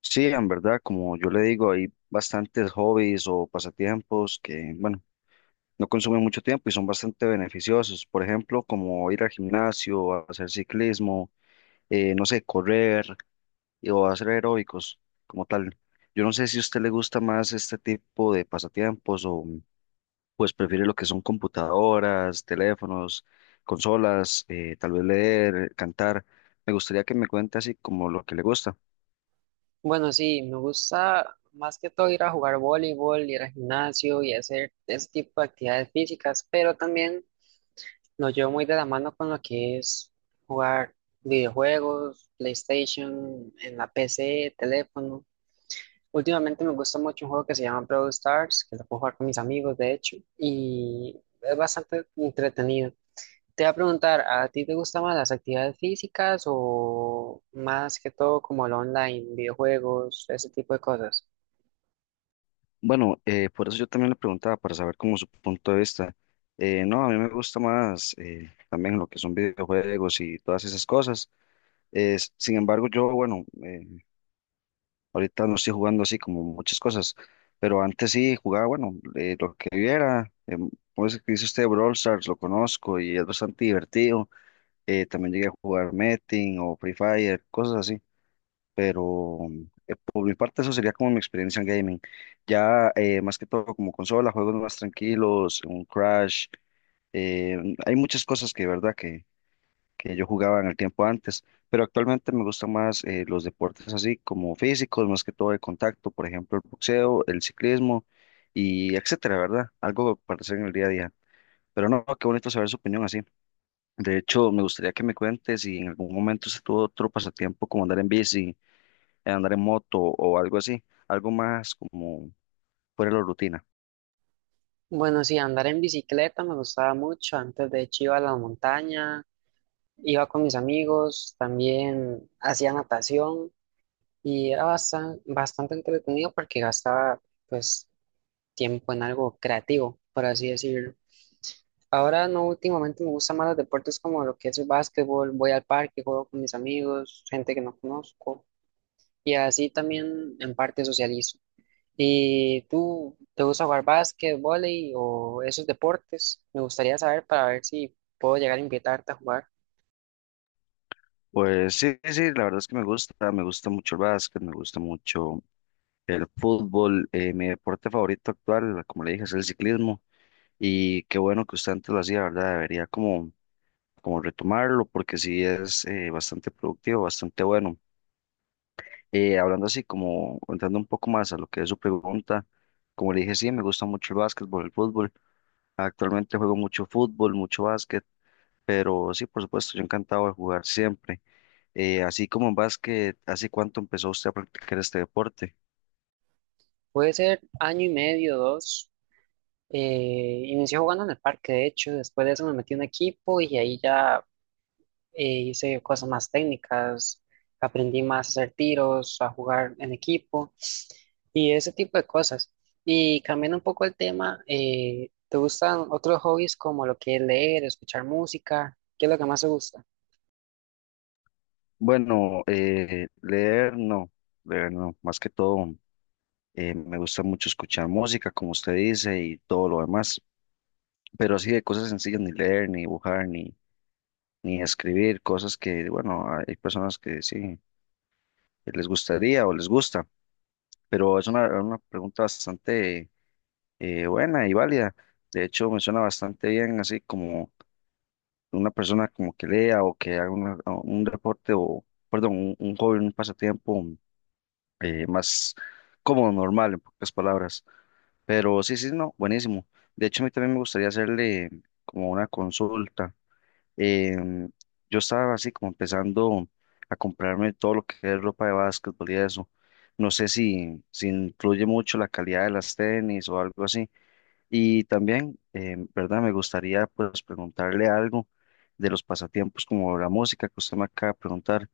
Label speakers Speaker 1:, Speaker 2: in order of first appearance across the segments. Speaker 1: Sí, en verdad, como yo le digo, hay bastantes hobbies o pasatiempos que, bueno, no consumen mucho tiempo y son bastante beneficiosos. Por ejemplo, como ir al gimnasio, a hacer ciclismo, no sé, correr o hacer aeróbicos como tal. Yo no sé si a usted le gusta más este tipo de pasatiempos o pues prefiere lo que son computadoras, teléfonos, consolas, tal vez leer, cantar. Me gustaría que me cuente así como lo que le gusta.
Speaker 2: Bueno, sí, me gusta más que todo ir a jugar voleibol, ir al gimnasio y hacer ese tipo de actividades físicas, pero también lo llevo muy de la mano con lo que es jugar videojuegos, PlayStation, en la PC, teléfono. Últimamente me gusta mucho un juego que se llama Brawl Stars, que lo puedo jugar con mis amigos, de hecho, y es bastante entretenido. Te voy a preguntar, ¿a ti te gustan más las actividades físicas o más que todo como lo online, videojuegos, ese tipo de cosas?
Speaker 1: Bueno, por eso yo también le preguntaba, para saber cómo su punto de vista. No, a mí me gusta más también lo que son videojuegos y todas esas cosas. Sin embargo, yo, bueno, ahorita no estoy jugando así como muchas cosas, pero antes sí jugaba, bueno, lo que viera. ¿Cómo es que dice usted? Brawl Stars, lo conozco y es bastante divertido. También llegué a jugar Metin o Free Fire, cosas así pero por mi parte eso sería como mi experiencia en gaming. Ya más que todo como consola, juegos más tranquilos, un Crash, eh, hay muchas cosas que, verdad, que yo jugaba en el tiempo antes, pero actualmente me gustan más los deportes así como físicos, más que todo de contacto, por ejemplo, el boxeo, el ciclismo y etcétera, ¿verdad? Algo para hacer en el día a día. Pero no, qué bonito saber su opinión así. De hecho, me gustaría que me cuentes si en algún momento se tuvo otro pasatiempo como andar en bici, andar en moto o algo así, algo más como fuera de la rutina.
Speaker 2: Bueno, sí, andar en bicicleta me gustaba mucho. Antes de hecho iba a la montaña, iba con mis amigos, también hacía natación y era bastante, bastante entretenido porque gastaba pues tiempo en algo creativo, por así decirlo. Ahora no, últimamente me gustan más los deportes como lo que es el básquetbol, voy al parque, juego con mis amigos, gente que no conozco y así también en parte socializo. ¿Y tú te gusta jugar básquet, vóley o esos deportes? Me gustaría saber para ver si puedo llegar a invitarte a jugar.
Speaker 1: Pues sí, sí, sí, la verdad es que me gusta mucho el básquet, me gusta mucho el fútbol, mi deporte favorito actual, como le dije, es el ciclismo y qué bueno que usted antes lo hacía, ¿verdad? Debería como, como retomarlo porque sí es bastante productivo, bastante bueno. Hablando así, como entrando un poco más a lo que es su pregunta, como le dije, sí, me gusta mucho el básquetbol, el fútbol. Actualmente juego mucho fútbol, mucho básquet. Pero sí, por supuesto, yo encantado de jugar siempre. Así como en básquet, ¿hace cuánto empezó usted a practicar este deporte?
Speaker 2: Puede ser año y medio, dos. Inicié jugando en el parque, de hecho, después de eso me metí en un equipo y ahí ya hice cosas más técnicas, aprendí más a hacer tiros, a jugar en equipo y ese tipo de cosas. Y cambiando un poco el tema, ¿te gustan otros hobbies como lo que es leer, escuchar música? ¿Qué es lo que más te gusta?
Speaker 1: Bueno, leer no, más que todo me gusta mucho escuchar música, como usted dice, y todo lo demás, pero así de cosas sencillas, ni leer, ni dibujar, ni, ni escribir, cosas que, bueno, hay personas que sí que les gustaría o les gusta, pero es una pregunta bastante buena y válida. De hecho, me suena bastante bien, así como una persona como que lea o que haga un deporte o, perdón, un hobby, un pasatiempo más como normal, en pocas palabras. Pero sí, sí, no, buenísimo. De hecho, a mí también me gustaría hacerle como una consulta. Em, yo estaba así como empezando a comprarme todo lo que es ropa de básquetbol y eso. No sé si, si influye mucho la calidad de las tenis o algo así. Y también, ¿verdad? Me gustaría pues preguntarle algo de los pasatiempos como la música que usted me acaba de preguntar.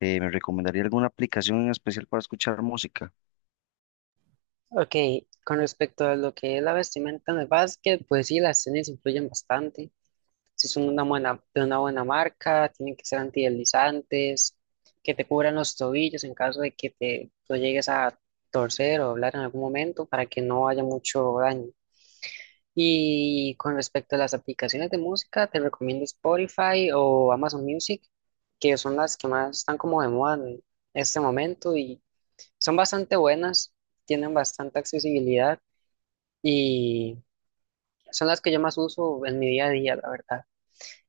Speaker 1: ¿Me recomendaría alguna aplicación en especial para escuchar música?
Speaker 2: Ok, con respecto a lo que es la vestimenta en el básquet, pues sí, las tenis influyen bastante. Si son una buena, de una buena marca, tienen que ser antideslizantes, que te cubran los tobillos en caso de que te lo llegues a torcer o doblar en algún momento para que no haya mucho daño. Y con respecto a las aplicaciones de música, te recomiendo Spotify o Amazon Music, que son las que más están como de moda en este momento y son bastante buenas, tienen bastante accesibilidad y son las que yo más uso en mi día a día, la verdad.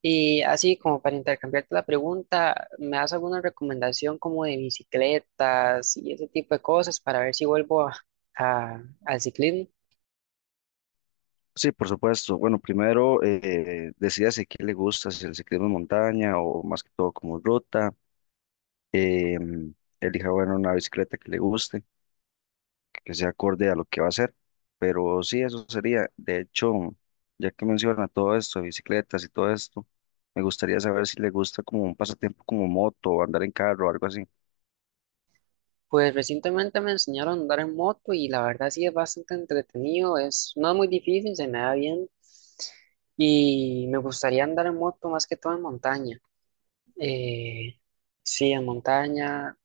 Speaker 2: Y así como para intercambiarte la pregunta, ¿me das alguna recomendación como de bicicletas y ese tipo de cosas para ver si vuelvo al ciclismo?
Speaker 1: Sí, por supuesto. Bueno, primero decídase qué le gusta, si el ciclismo en montaña o más que todo como ruta. em, Elija, bueno, una bicicleta que le guste que sea acorde a lo que va a hacer. Pero sí, eso sería. De hecho, ya que menciona todo esto, de bicicletas y todo esto, me gustaría saber si le gusta como un pasatiempo como moto o andar en carro o algo así.
Speaker 2: Pues recientemente me enseñaron a andar en moto y la verdad sí es bastante entretenido, es, no es muy difícil, se me da bien y me gustaría andar en moto más que todo en montaña. Eh, sí, en montaña.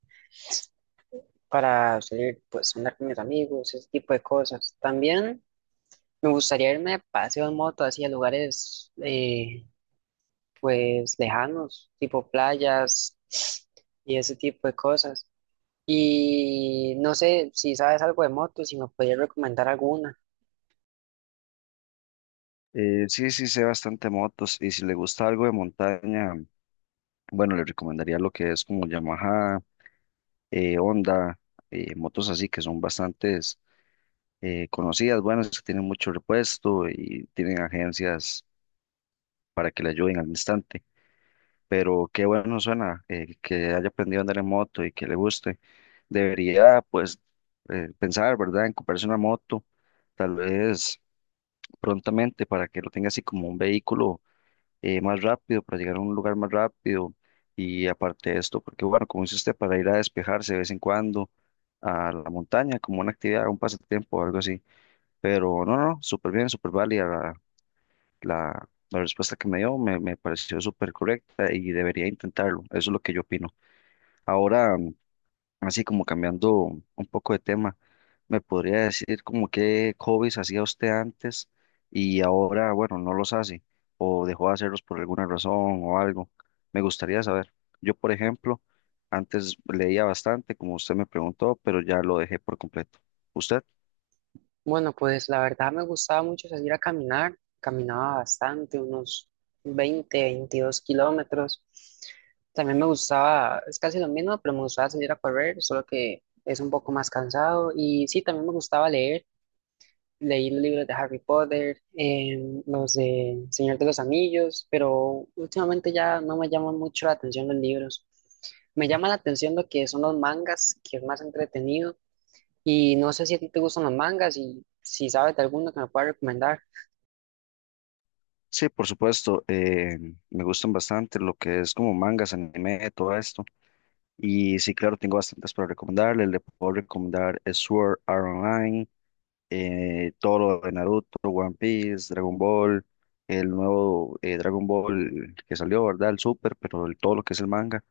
Speaker 2: Para salir, pues, a andar con mis amigos, ese tipo de cosas. También me gustaría irme de paseo en moto, así a lugares, pues, lejanos, tipo playas y ese tipo de cosas. Y no sé si sabes algo de motos, si me podrías recomendar alguna.
Speaker 1: Sí, sí, sé bastante motos y si le gusta algo de montaña, bueno, le recomendaría lo que es como Yamaha, Honda, motos así que son bastantes conocidas, buenas, que tienen mucho repuesto y tienen agencias para que le ayuden al instante. Pero qué bueno suena que haya aprendido a andar en moto y que le guste. Debería, pues, pensar, ¿verdad?, en comprarse una moto, tal vez prontamente, para que lo tenga así como un vehículo más rápido, para llegar a un lugar más rápido. Y aparte de esto, porque bueno, como dice usted, para ir a despejarse de vez en cuando a la montaña, como una actividad, un pasatiempo o algo así. Pero no, no, súper bien, súper válida la, la respuesta que me dio, me pareció súper correcta y debería intentarlo. Eso es lo que yo opino. Ahora, así como cambiando un poco de tema, ¿me podría decir como qué hobbies hacía usted antes y ahora, bueno, no los hace o dejó de hacerlos por alguna razón o algo? Me gustaría saber. Yo, por ejemplo, antes leía bastante, como usted me preguntó, pero ya lo dejé por completo. ¿Usted?
Speaker 2: Bueno, pues la verdad me gustaba mucho salir a caminar. Caminaba bastante, unos 20, 22 kilómetros. También me gustaba, es casi lo mismo, pero me gustaba salir a correr, solo que es un poco más cansado. Y sí, también me gustaba leer. Leí los libros de Harry Potter, los de Señor de los Anillos, pero últimamente ya no me llaman mucho la atención los libros. Me llama la atención lo que son los mangas, que es más entretenido y no sé si a ti te gustan los mangas y si sabes de alguno que me puedas recomendar.
Speaker 1: Sí, por supuesto. Me gustan bastante lo que es como mangas, anime, todo esto. Y sí, claro, tengo bastantes para recomendarle. Le puedo recomendar Sword Art Online, todo lo de Naruto, One Piece, Dragon Ball, el nuevo Dragon Ball que salió, ¿verdad? El Super, pero todo lo que es el manga.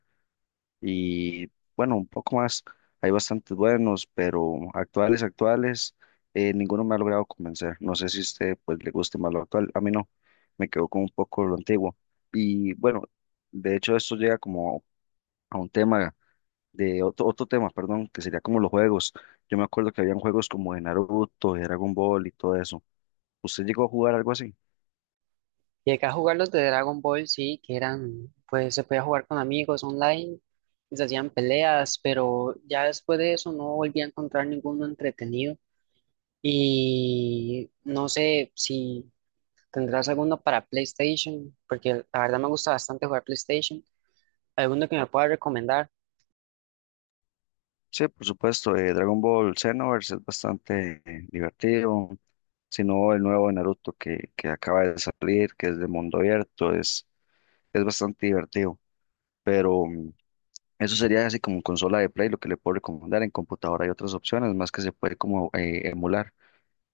Speaker 1: Y bueno, un poco más. Hay bastantes buenos, pero actuales, actuales, ninguno me ha logrado convencer. No sé si a usted pues, le guste más lo actual. A mí no, me quedo con un poco lo antiguo. Y bueno, de hecho, esto llega como a un tema de otro tema, perdón, que sería como los juegos. Yo me acuerdo que habían juegos como de Naruto, de Dragon Ball y todo eso. ¿Usted llegó a jugar algo así?
Speaker 2: Llegué a jugar los de Dragon Ball, sí, que eran, pues se podía jugar con amigos online, y se hacían peleas, pero ya después de eso no volví a encontrar ninguno entretenido. Y no sé si tendrás alguno para PlayStation, porque la verdad me gusta bastante jugar PlayStation. ¿Alguno que me pueda recomendar?
Speaker 1: Sí, por supuesto, Dragon Ball Xenoverse es bastante divertido, sino el nuevo de Naruto que acaba de salir, que es de mundo abierto, es bastante divertido, pero eso sería así como en consola de Play, lo que le puedo recomendar, en computadora hay otras opciones más que se puede como emular.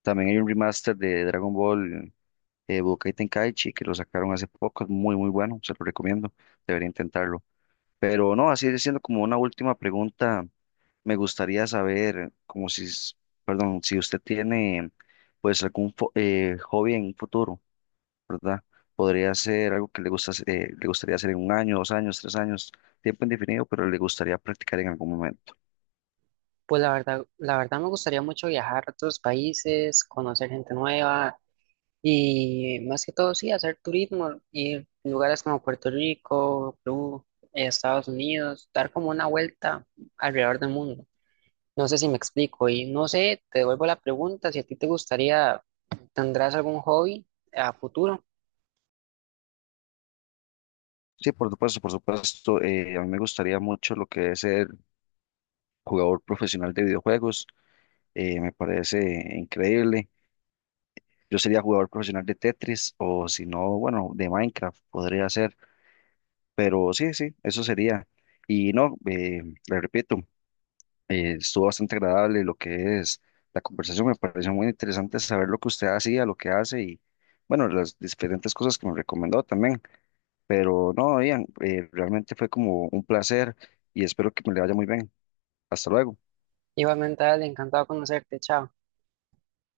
Speaker 1: También hay un remaster de Dragon Ball Budokai Tenkaichi, que lo sacaron hace poco, es muy, muy bueno, se lo recomiendo, debería intentarlo. Pero no, así siendo como una última pregunta, me gustaría saber, como si, perdón, si usted tiene pues algún hobby en un futuro, ¿verdad? Podría ser algo que le gusta, le gustaría hacer en 1 año, 2 años, 3 años, tiempo indefinido, pero le gustaría practicar en algún momento.
Speaker 2: Pues la verdad me gustaría mucho viajar a otros países, conocer gente nueva, y más que todo, sí, hacer turismo, ir a lugares como Puerto Rico, Perú, Estados Unidos, dar como una vuelta alrededor del mundo. No sé si me explico y no sé, te devuelvo la pregunta, si a ti te gustaría, ¿tendrás algún hobby a futuro?
Speaker 1: Sí, por supuesto, a mí me gustaría mucho lo que es ser jugador profesional de videojuegos, me parece increíble. Yo sería jugador profesional de Tetris o si no, bueno, de Minecraft podría ser, pero sí, sí, eso sería. Y no, le repito, estuvo bastante agradable lo que es la conversación, me pareció muy interesante saber lo que usted hacía, lo que hace y bueno, las diferentes cosas que me recomendó también, pero no, Ian, realmente fue como un placer y espero que me le vaya muy bien. Hasta luego.
Speaker 2: Igualmente, dale, encantado de conocerte, chao.